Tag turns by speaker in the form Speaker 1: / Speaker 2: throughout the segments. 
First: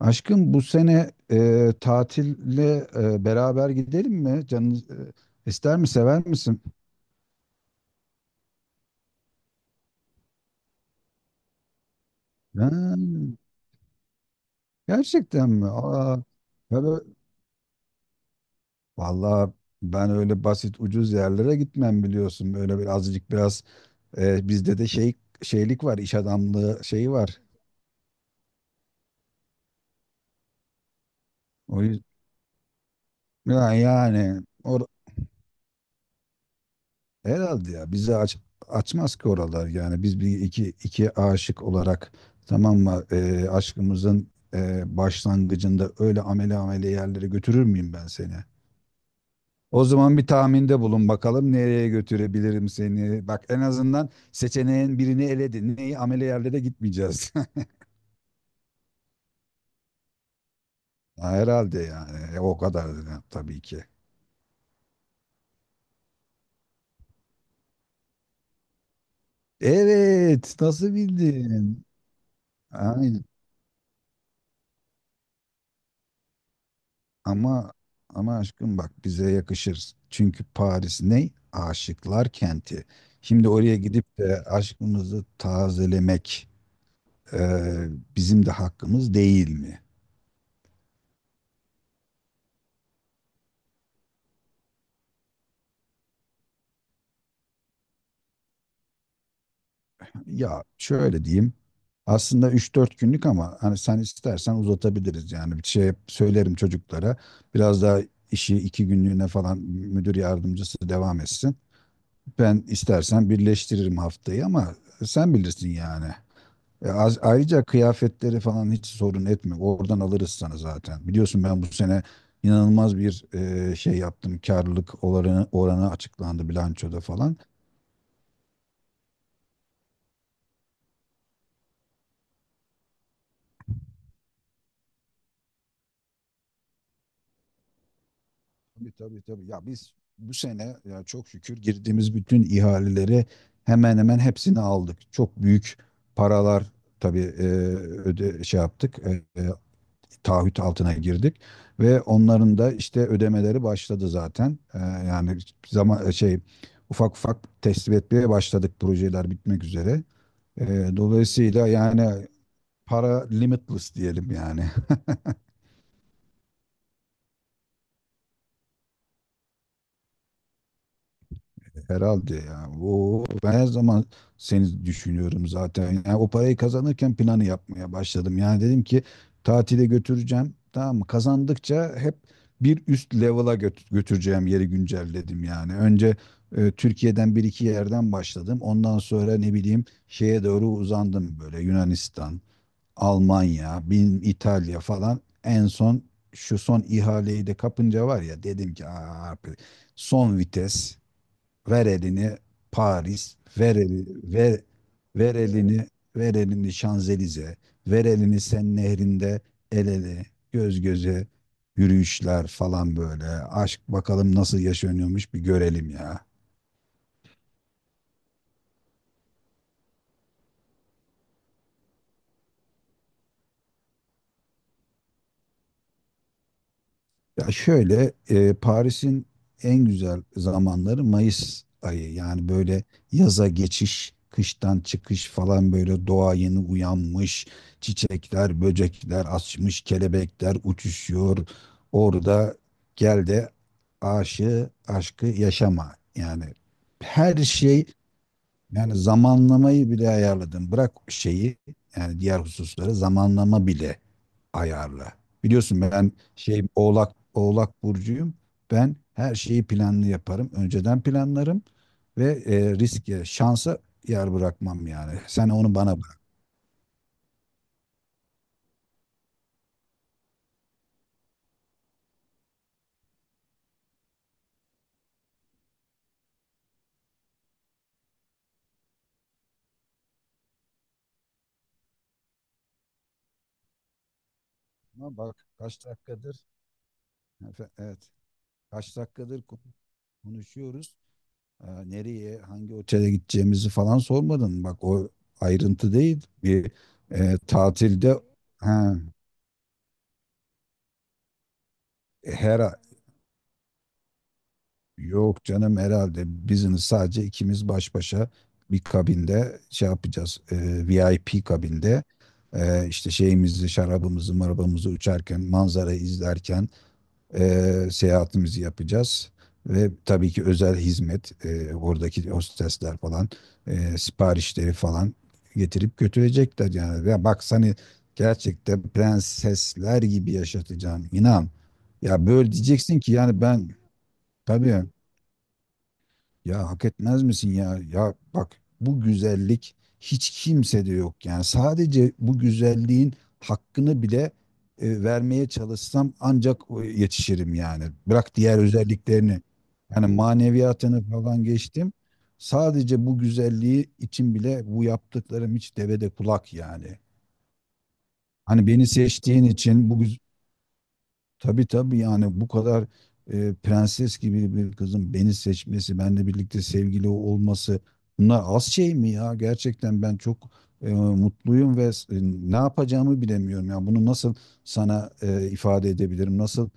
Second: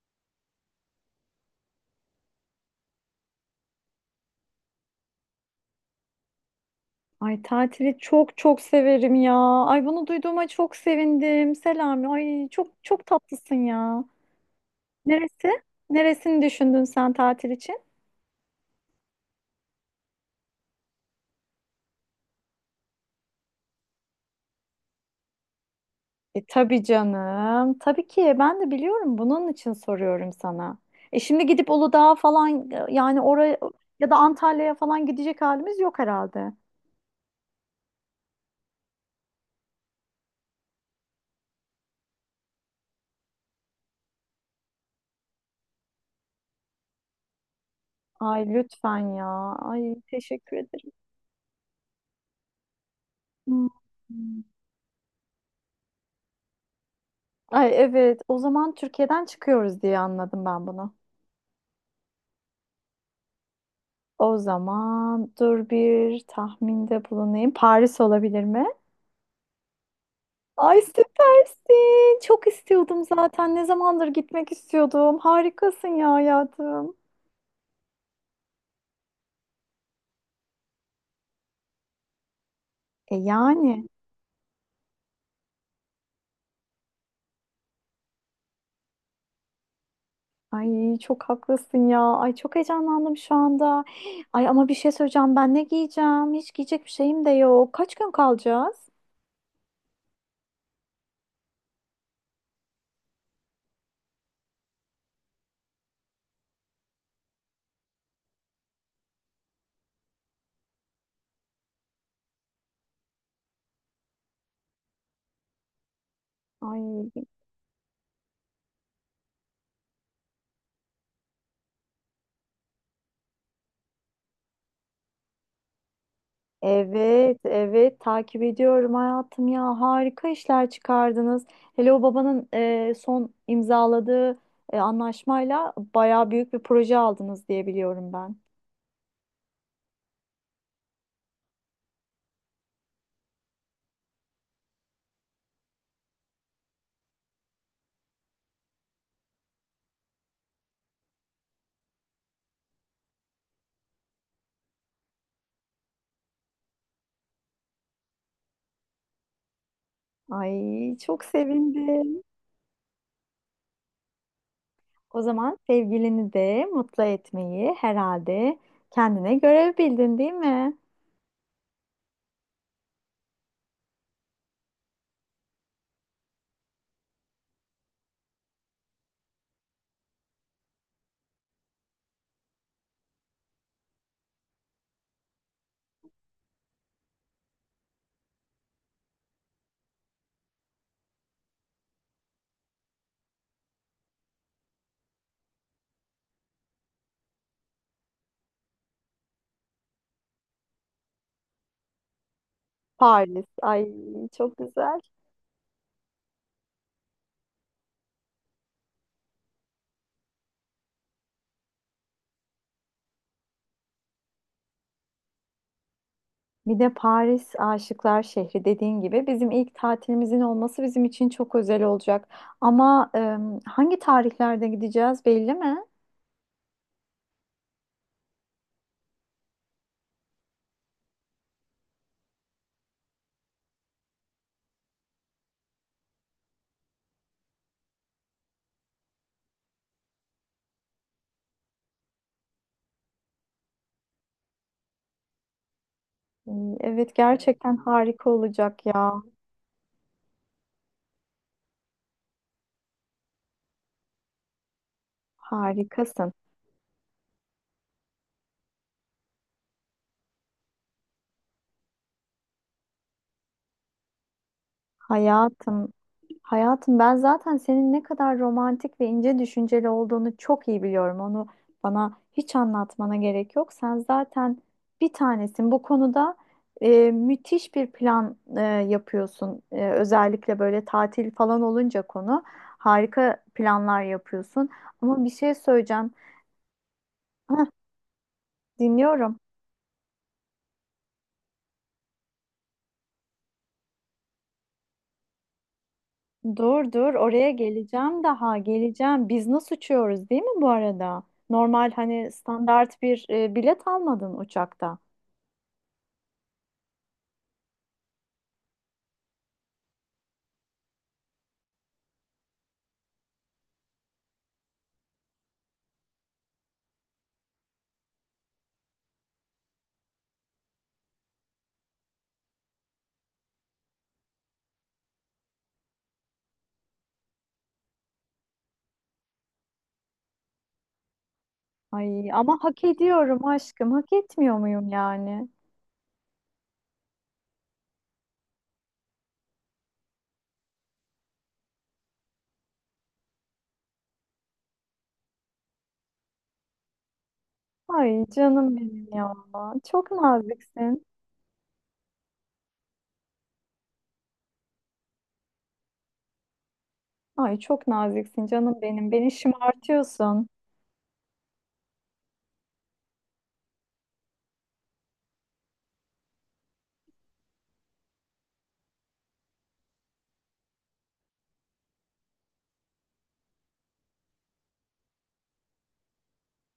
Speaker 1: Aşkım bu sene tatille beraber gidelim mi? Canın ister mi, sever misin?
Speaker 2: Ay tatili çok severim ya. Ay bunu duyduğuma çok sevindim. Selami. Ay çok
Speaker 1: Ha,
Speaker 2: çok tatlısın ya.
Speaker 1: gerçekten
Speaker 2: Neresi?
Speaker 1: mi? Aa,
Speaker 2: Neresini
Speaker 1: ya
Speaker 2: düşündün sen tatil için?
Speaker 1: vallahi ben öyle basit ucuz yerlere gitmem biliyorsun. Böyle bir azıcık biraz bizde de şey şeylik var, iş
Speaker 2: E
Speaker 1: adamlığı
Speaker 2: tabii
Speaker 1: şeyi var.
Speaker 2: canım. Tabii ki ben de biliyorum. Bunun için soruyorum sana. E şimdi gidip
Speaker 1: O yüzden
Speaker 2: Uludağ'a falan yani oraya
Speaker 1: yani,
Speaker 2: ya da
Speaker 1: yani
Speaker 2: Antalya'ya falan gidecek halimiz yok herhalde.
Speaker 1: herhalde ya bizi açmaz ki oralar yani biz bir iki aşık olarak tamam mı? Aşkımızın başlangıcında öyle amele amele yerlere götürür müyüm ben seni?
Speaker 2: Ay lütfen ya.
Speaker 1: O
Speaker 2: Ay
Speaker 1: zaman bir
Speaker 2: teşekkür
Speaker 1: tahminde
Speaker 2: ederim.
Speaker 1: bulun bakalım nereye götürebilirim seni. Bak en
Speaker 2: Hmm.
Speaker 1: azından seçeneğin birini eledin. Neyi amele yerlere gitmeyeceğiz.
Speaker 2: Ay evet. O zaman Türkiye'den çıkıyoruz diye anladım ben bunu.
Speaker 1: Ha, herhalde yani. O kadar da tabii ki.
Speaker 2: O zaman dur bir tahminde bulunayım. Paris olabilir mi?
Speaker 1: Evet,
Speaker 2: Ay
Speaker 1: nasıl bildin?
Speaker 2: süpersin. Çok istiyordum zaten. Ne zamandır gitmek istiyordum. Harikasın ya hayatım.
Speaker 1: Ama ama aşkım bak bize yakışır. Çünkü Paris ne? Aşıklar kenti.
Speaker 2: E
Speaker 1: Şimdi oraya
Speaker 2: yani.
Speaker 1: gidip de aşkımızı tazelemek e, bizim de hakkımız değil mi?
Speaker 2: Ay çok haklısın ya. Ay çok heyecanlandım şu anda. Ay ama bir şey söyleyeceğim. Ben ne giyeceğim? Hiç giyecek bir şeyim de yok. Kaç gün kalacağız?
Speaker 1: Ya şöyle diyeyim. Aslında üç dört günlük ama hani sen istersen uzatabiliriz, yani bir şey söylerim çocuklara. Biraz daha işi iki günlüğüne falan müdür yardımcısı devam etsin. Ben istersen birleştiririm haftayı ama sen bilirsin yani.
Speaker 2: Ay.
Speaker 1: Ayrıca kıyafetleri falan hiç sorun etme. Oradan alırız sana zaten. Biliyorsun ben bu sene inanılmaz bir şey yaptım. Karlılık oranı açıklandı bilançoda falan.
Speaker 2: Evet, evet takip ediyorum hayatım ya. Harika işler çıkardınız. Hele o babanın son imzaladığı anlaşmayla bayağı büyük bir proje aldınız diye biliyorum ben.
Speaker 1: Tabii tabii tabii. Ya biz bu sene ya çok şükür girdiğimiz bütün ihaleleri hemen hemen hepsini aldık. Çok büyük paralar tabii öde şey yaptık, taahhüt altına girdik ve onların da işte ödemeleri başladı zaten. Yani zaman şey ufak ufak teslim etmeye başladık, projeler bitmek üzere.
Speaker 2: Ay çok
Speaker 1: Dolayısıyla
Speaker 2: sevindim.
Speaker 1: yani para limitless diyelim yani.
Speaker 2: O zaman sevgilini de mutlu etmeyi herhalde kendine görev bildin değil mi?
Speaker 1: Herhalde ya. Oo, ben her zaman seni düşünüyorum zaten. Yani o parayı kazanırken planı yapmaya başladım. Yani dedim ki tatile götüreceğim. Tamam mı? Kazandıkça hep bir üst level'a götüreceğim yeri güncelledim yani. Önce Türkiye'den bir iki yerden başladım. Ondan sonra ne bileyim şeye doğru uzandım böyle Yunanistan, Almanya, bin İtalya falan. En son şu son ihaleyi de kapınca var ya dedim ki aa, son vites. Ver elini Paris,
Speaker 2: Paris.
Speaker 1: ver
Speaker 2: Ay
Speaker 1: eli,
Speaker 2: çok
Speaker 1: ver,
Speaker 2: güzel.
Speaker 1: ver elini, ver elini Şanzelize, ver elini Sen nehrinde el ele, göz göze yürüyüşler falan böyle. Aşk bakalım nasıl yaşanıyormuş bir görelim ya.
Speaker 2: Bir de Paris Aşıklar Şehri dediğin gibi bizim ilk tatilimizin olması bizim için çok özel olacak. Ama hangi tarihlerde gideceğiz belli mi?
Speaker 1: Ya şöyle, Paris'in en güzel zamanları Mayıs ayı. Yani böyle yaza geçiş, kıştan çıkış falan, böyle doğa yeni uyanmış. Çiçekler, böcekler açmış, kelebekler uçuşuyor. Orada gel de aşığı, aşkı yaşama. Yani
Speaker 2: E, Evet
Speaker 1: her
Speaker 2: gerçekten
Speaker 1: şey,
Speaker 2: harika olacak
Speaker 1: yani
Speaker 2: ya.
Speaker 1: zamanlamayı bile ayarladım. Bırak şeyi, yani diğer hususları, zamanlama bile ayarla. Biliyorsun ben
Speaker 2: Harikasın
Speaker 1: şey, Oğlak burcuyum. Ben her şeyi planlı yaparım. Önceden planlarım ve riske, şansa yer bırakmam yani. Sen onu
Speaker 2: hayatım.
Speaker 1: bana bırakma.
Speaker 2: Hayatım ben zaten senin ne kadar romantik ve ince düşünceli olduğunu çok iyi biliyorum. Onu bana hiç anlatmana gerek yok. Sen zaten bir tanesin. Bu konuda müthiş bir plan yapıyorsun. Özellikle böyle tatil falan olunca konu harika planlar yapıyorsun. Ama bir
Speaker 1: Bak
Speaker 2: şey
Speaker 1: kaç
Speaker 2: söyleyeceğim.
Speaker 1: dakikadır evet, kaç
Speaker 2: Dinliyorum.
Speaker 1: dakikadır konuşuyoruz. Nereye, hangi otele gideceğimizi falan sormadın. Bak o ayrıntı değil. Bir
Speaker 2: Dur oraya
Speaker 1: tatilde
Speaker 2: geleceğim daha
Speaker 1: ha,
Speaker 2: geleceğim. Biz nasıl uçuyoruz değil mi bu arada? Normal hani
Speaker 1: her
Speaker 2: standart bir bilet almadın uçakta.
Speaker 1: yok canım, herhalde bizini sadece ikimiz baş başa bir kabinde şey yapacağız. VIP kabinde işte şeyimizi, şarabımızı, marabamızı uçarken, manzarayı izlerken seyahatimizi yapacağız. Ve tabii ki özel hizmet, oradaki hostesler falan, siparişleri falan getirip götürecekler yani. Ya bak seni gerçekten prensesler gibi yaşatacağım, inan. Ya
Speaker 2: Ay
Speaker 1: böyle
Speaker 2: ama hak
Speaker 1: diyeceksin ki yani
Speaker 2: ediyorum
Speaker 1: ben
Speaker 2: aşkım. Hak etmiyor
Speaker 1: tabii,
Speaker 2: muyum yani?
Speaker 1: ya hak etmez misin ya? Ya bak bu güzellik hiç kimsede yok. Yani sadece bu güzelliğin hakkını bile vermeye çalışsam ancak yetişirim yani.
Speaker 2: Ay
Speaker 1: Bırak diğer
Speaker 2: canım benim ya.
Speaker 1: özelliklerini. Yani
Speaker 2: Çok
Speaker 1: maneviyatını
Speaker 2: naziksin.
Speaker 1: falan geçtim. Sadece bu güzelliği için bile bu yaptıklarım hiç devede kulak yani.
Speaker 2: Ay çok naziksin
Speaker 1: Hani
Speaker 2: canım
Speaker 1: beni
Speaker 2: benim. Beni
Speaker 1: seçtiğin için bu güz-
Speaker 2: şımartıyorsun.
Speaker 1: Tabii tabii, yani bu kadar prenses gibi bir kızın beni seçmesi, benimle birlikte sevgili olması, bunlar az şey mi ya? Gerçekten ben çok mutluyum ve ne yapacağımı bilemiyorum. Yani bunu nasıl sana ifade edebilirim? Nasıl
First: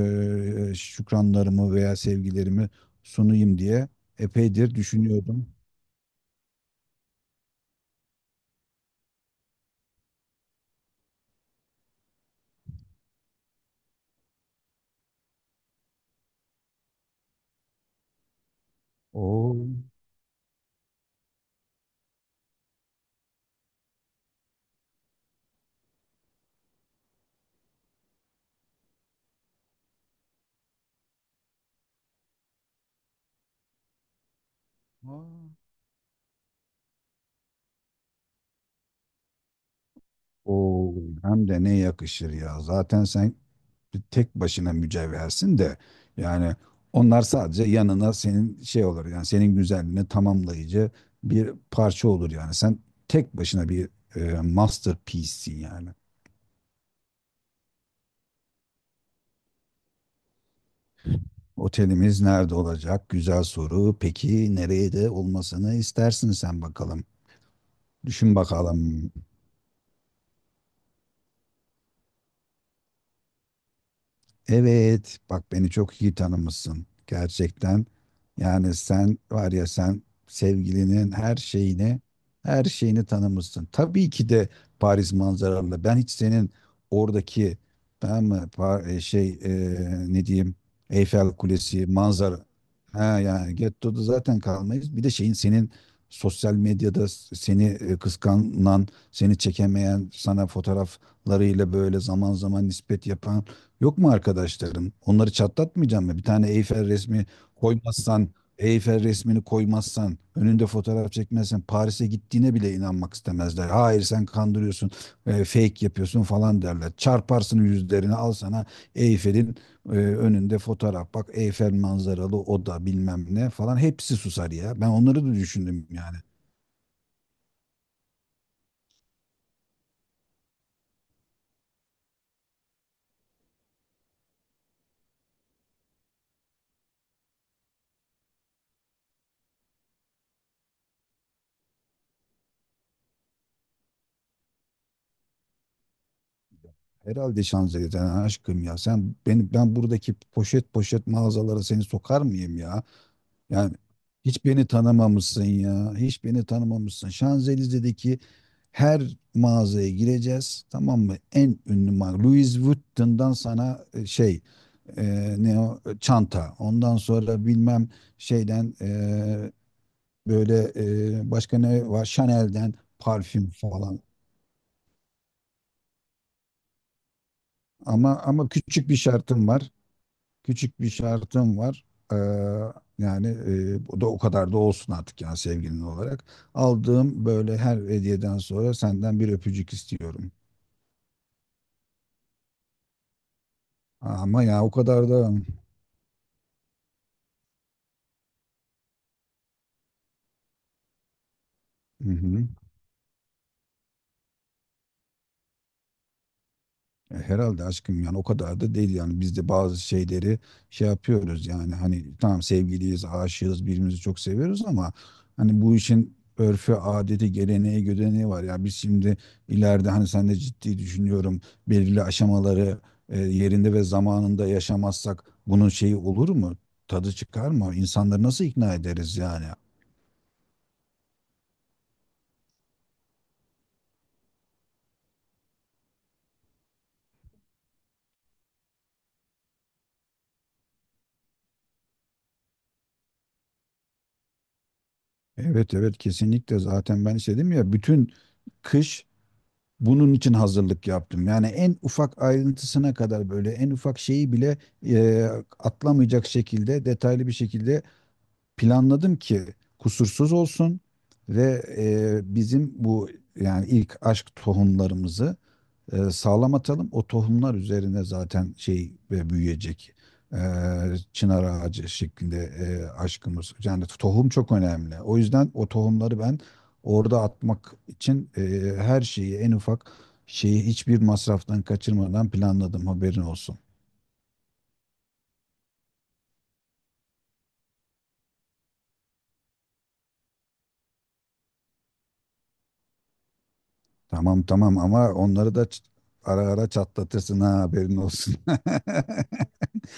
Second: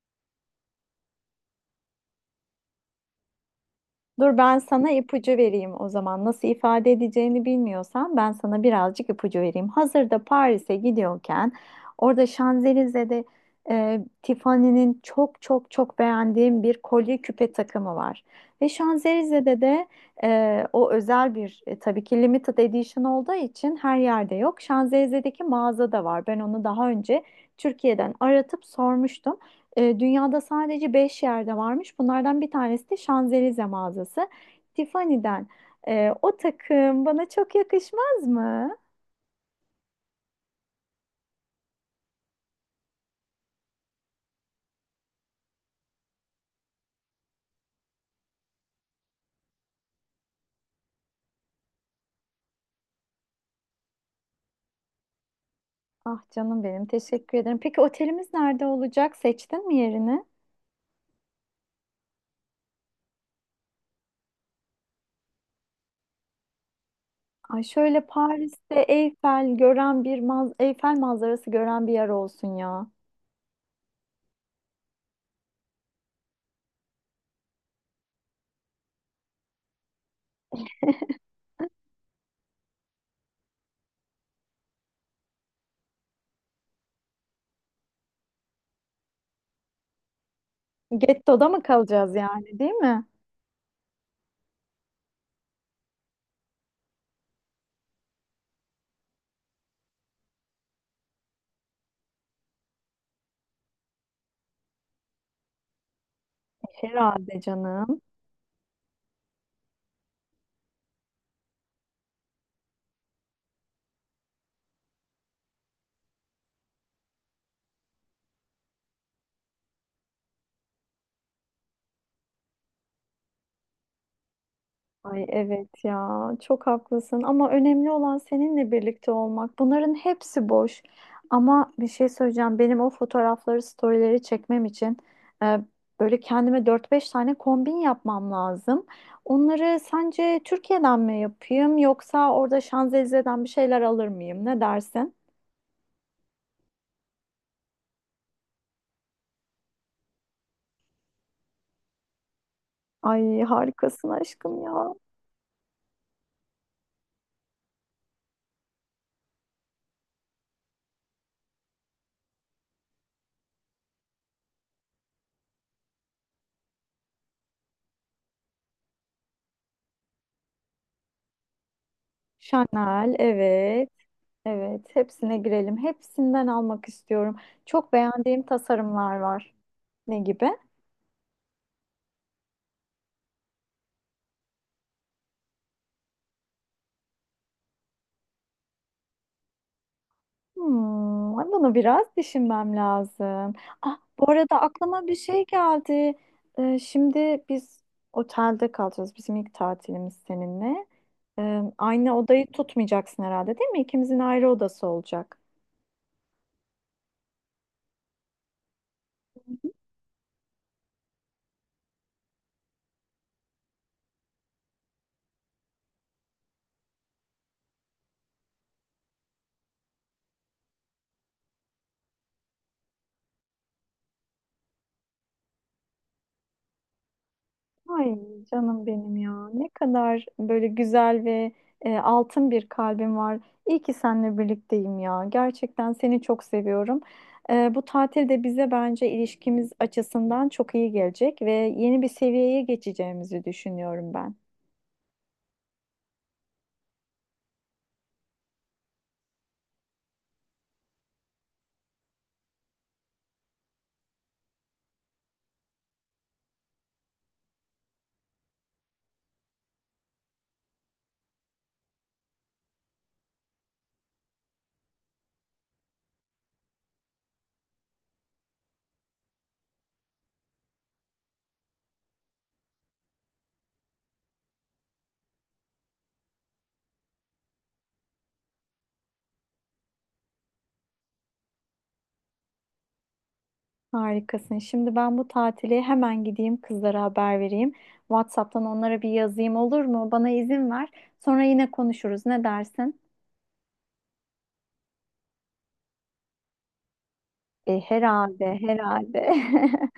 Speaker 1: şükranlarımı veya sevgilerimi sunayım diye
Speaker 2: Dur ben
Speaker 1: epeydir
Speaker 2: sana ipucu
Speaker 1: düşünüyordum.
Speaker 2: vereyim o zaman. Nasıl ifade edeceğini bilmiyorsan ben sana birazcık ipucu vereyim. Hazırda Paris'e gidiyorken orada Şanzelize'de Tiffany'nin çok beğendiğim bir kolye küpe takımı var. Ve
Speaker 1: Oo.
Speaker 2: Şanzelize'de de o özel bir tabii ki limited edition olduğu için her yerde yok. Şanzelize'deki mağazada var. Ben onu daha önce Türkiye'den aratıp sormuştum. Dünyada sadece 5 yerde varmış. Bunlardan bir tanesi de Şanzelize mağazası. Tiffany'den.
Speaker 1: Aa.
Speaker 2: O takım bana çok yakışmaz mı?
Speaker 1: Oo, hem de ne yakışır ya. Zaten sen bir tek başına mücevhersin de, yani onlar sadece yanına, senin şey olur yani, senin güzelliğini tamamlayıcı bir parça olur yani. Sen tek başına bir masterpiece'sin yani.
Speaker 2: Ah canım benim teşekkür ederim. Peki otelimiz nerede olacak? Seçtin mi yerini?
Speaker 1: Otelimiz nerede olacak? Güzel soru. Peki nereye de olmasını istersin sen bakalım.
Speaker 2: Ay şöyle
Speaker 1: Düşün
Speaker 2: Paris'te
Speaker 1: bakalım.
Speaker 2: Eyfel manzarası gören bir yer olsun ya.
Speaker 1: Evet, bak beni çok iyi tanımışsın gerçekten. Yani sen var ya, sen sevgilinin her şeyini, her şeyini tanımışsın. Tabii ki de Paris manzaralı. Ben hiç senin oradaki, tamam mı, şey, ne diyeyim, Eyfel
Speaker 2: Getto'da mı
Speaker 1: Kulesi
Speaker 2: kalacağız
Speaker 1: manzara.
Speaker 2: yani değil
Speaker 1: Ha
Speaker 2: mi?
Speaker 1: yani gettoda zaten kalmayız. Bir de şeyin, senin sosyal medyada seni kıskanan, seni çekemeyen, sana fotoğraflarıyla böyle zaman zaman nispet yapan yok mu arkadaşlarım? Onları çatlatmayacağım mı? Bir tane Eyfel resmi
Speaker 2: Herhalde canım.
Speaker 1: koymazsan, Eyfel resmini koymazsan, önünde fotoğraf çekmezsen Paris'e gittiğine bile inanmak istemezler. Hayır, sen kandırıyorsun, fake yapıyorsun falan derler. Çarparsın yüzlerini al sana Eyfel'in önünde fotoğraf. Bak Eyfel manzaralı oda, bilmem ne falan, hepsi susar ya. Ben onları
Speaker 2: Ay
Speaker 1: da
Speaker 2: evet
Speaker 1: düşündüm yani.
Speaker 2: ya çok haklısın ama önemli olan seninle birlikte olmak. Bunların hepsi boş. Ama bir şey söyleyeceğim. Benim o fotoğrafları, storyleri çekmem için e, böyle kendime dört beş tane kombin yapmam lazım. Onları sence Türkiye'den mi yapayım yoksa orada Şanzelize'den bir şeyler alır mıyım? Ne dersin?
Speaker 1: Herhalde Şanzelize'den aşkım, ya sen beni, ben buradaki poşet poşet mağazalara seni sokar mıyım ya?
Speaker 2: Ay
Speaker 1: Yani
Speaker 2: harikasın
Speaker 1: hiç
Speaker 2: aşkım
Speaker 1: beni
Speaker 2: ya.
Speaker 1: tanımamışsın ya. Hiç beni tanımamışsın. Şanzelize'deki her mağazaya gireceğiz. Tamam mı? En ünlü marka. Louis Vuitton'dan sana şey, ne o, e, çanta. Ondan sonra bilmem şeyden, böyle, başka ne var? Chanel'den
Speaker 2: Chanel
Speaker 1: parfüm
Speaker 2: evet.
Speaker 1: falan.
Speaker 2: Evet, hepsine girelim. Hepsinden almak istiyorum. Çok
Speaker 1: Ama
Speaker 2: beğendiğim
Speaker 1: ama küçük bir
Speaker 2: tasarımlar
Speaker 1: şartım
Speaker 2: var.
Speaker 1: var.
Speaker 2: Ne gibi?
Speaker 1: Küçük bir şartım var. Ee, yani bu da o kadar da olsun artık yani, sevgilin olarak. Aldığım böyle her hediyeden sonra senden bir öpücük istiyorum.
Speaker 2: Hmm, bunu biraz düşünmem lazım. Ah, bu
Speaker 1: Ama
Speaker 2: arada
Speaker 1: ya o
Speaker 2: aklıma
Speaker 1: kadar
Speaker 2: bir
Speaker 1: da...
Speaker 2: şey geldi. Şimdi biz otelde kalacağız. Bizim ilk tatilimiz seninle.
Speaker 1: Hı
Speaker 2: Aynı
Speaker 1: hı.
Speaker 2: odayı tutmayacaksın herhalde, değil mi? İkimizin ayrı odası olacak.
Speaker 1: Herhalde aşkım, yani o kadar da değil, yani biz de
Speaker 2: Hı.
Speaker 1: bazı şeyleri şey yapıyoruz yani, hani tamam sevgiliyiz, aşığız, birbirimizi çok seviyoruz ama hani bu işin örfü, adeti, geleneği, gödeneği var. Ya biz şimdi ileride, hani sen de, ciddi düşünüyorum, belirli aşamaları yerinde ve zamanında yaşamazsak bunun şeyi olur mu? Tadı çıkar mı?
Speaker 2: Ay
Speaker 1: İnsanları nasıl ikna
Speaker 2: canım benim
Speaker 1: ederiz yani?
Speaker 2: ya. Ne kadar böyle güzel ve altın bir kalbim var. İyi ki seninle birlikteyim ya. Gerçekten seni çok seviyorum. Bu tatil de bize bence ilişkimiz açısından çok iyi gelecek ve yeni bir seviyeye geçeceğimizi düşünüyorum ben.
Speaker 1: Evet evet, kesinlikle, zaten ben istedim ya. Bütün kış bunun için hazırlık yaptım. Yani en ufak ayrıntısına kadar, böyle en ufak şeyi bile e, atlamayacak şekilde detaylı bir şekilde planladım ki kusursuz olsun ve bizim bu, yani ilk aşk tohumlarımızı sağlam atalım. O tohumlar üzerine zaten şey ve büyüyecek. E, çınar ağacı şeklinde aşkımız. Yani tohum çok önemli. O yüzden o tohumları ben orada atmak için her şeyi, en ufak şeyi, hiçbir masraftan kaçırmadan planladım. Haberin olsun.
Speaker 2: Harikasın. Şimdi ben bu tatili hemen gideyim kızlara haber vereyim. WhatsApp'tan onlara bir yazayım olur mu? Bana izin ver. Sonra yine konuşuruz. Ne dersin?
Speaker 1: Tamam tamam, ama onları da ara ara çatlatırsın ha, haberin olsun.
Speaker 2: Herhalde, herhalde.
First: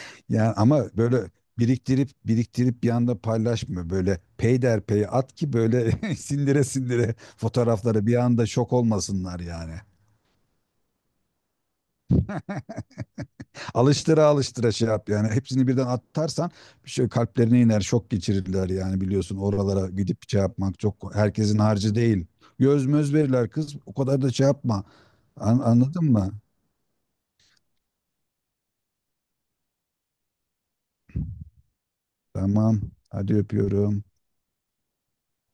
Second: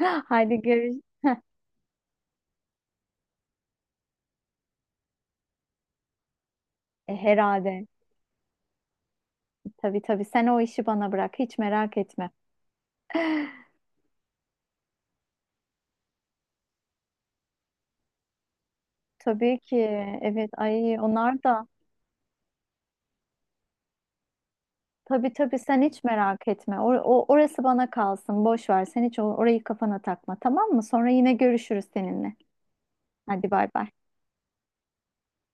Speaker 1: Yani
Speaker 2: Haydi
Speaker 1: ama
Speaker 2: görüş.
Speaker 1: böyle biriktirip biriktirip bir anda paylaşma, böyle peyderpey at ki böyle sindire sindire
Speaker 2: Herhalde.
Speaker 1: fotoğrafları, bir anda şok olmasınlar yani.
Speaker 2: Tabii tabii. Sen o işi bana bırak. Hiç merak etme.
Speaker 1: Alıştıra alıştıra şey yap, yani hepsini birden atarsan bir şey kalplerine iner, şok geçirirler yani. Biliyorsun
Speaker 2: Tabii ki.
Speaker 1: oralara gidip şey
Speaker 2: Evet.
Speaker 1: yapmak
Speaker 2: Ay
Speaker 1: çok
Speaker 2: onlar
Speaker 1: herkesin
Speaker 2: da.
Speaker 1: harcı değil. Göz möz verirler kız, o kadar da şey yapma.
Speaker 2: Tabii tabii. Sen hiç
Speaker 1: Anladın mı?
Speaker 2: merak etme. Orası bana kalsın. Boş ver. Sen hiç orayı kafana takma. Tamam mı? Sonra yine görüşürüz seninle.
Speaker 1: Tamam. Hadi
Speaker 2: Hadi bay bay.
Speaker 1: öpüyorum.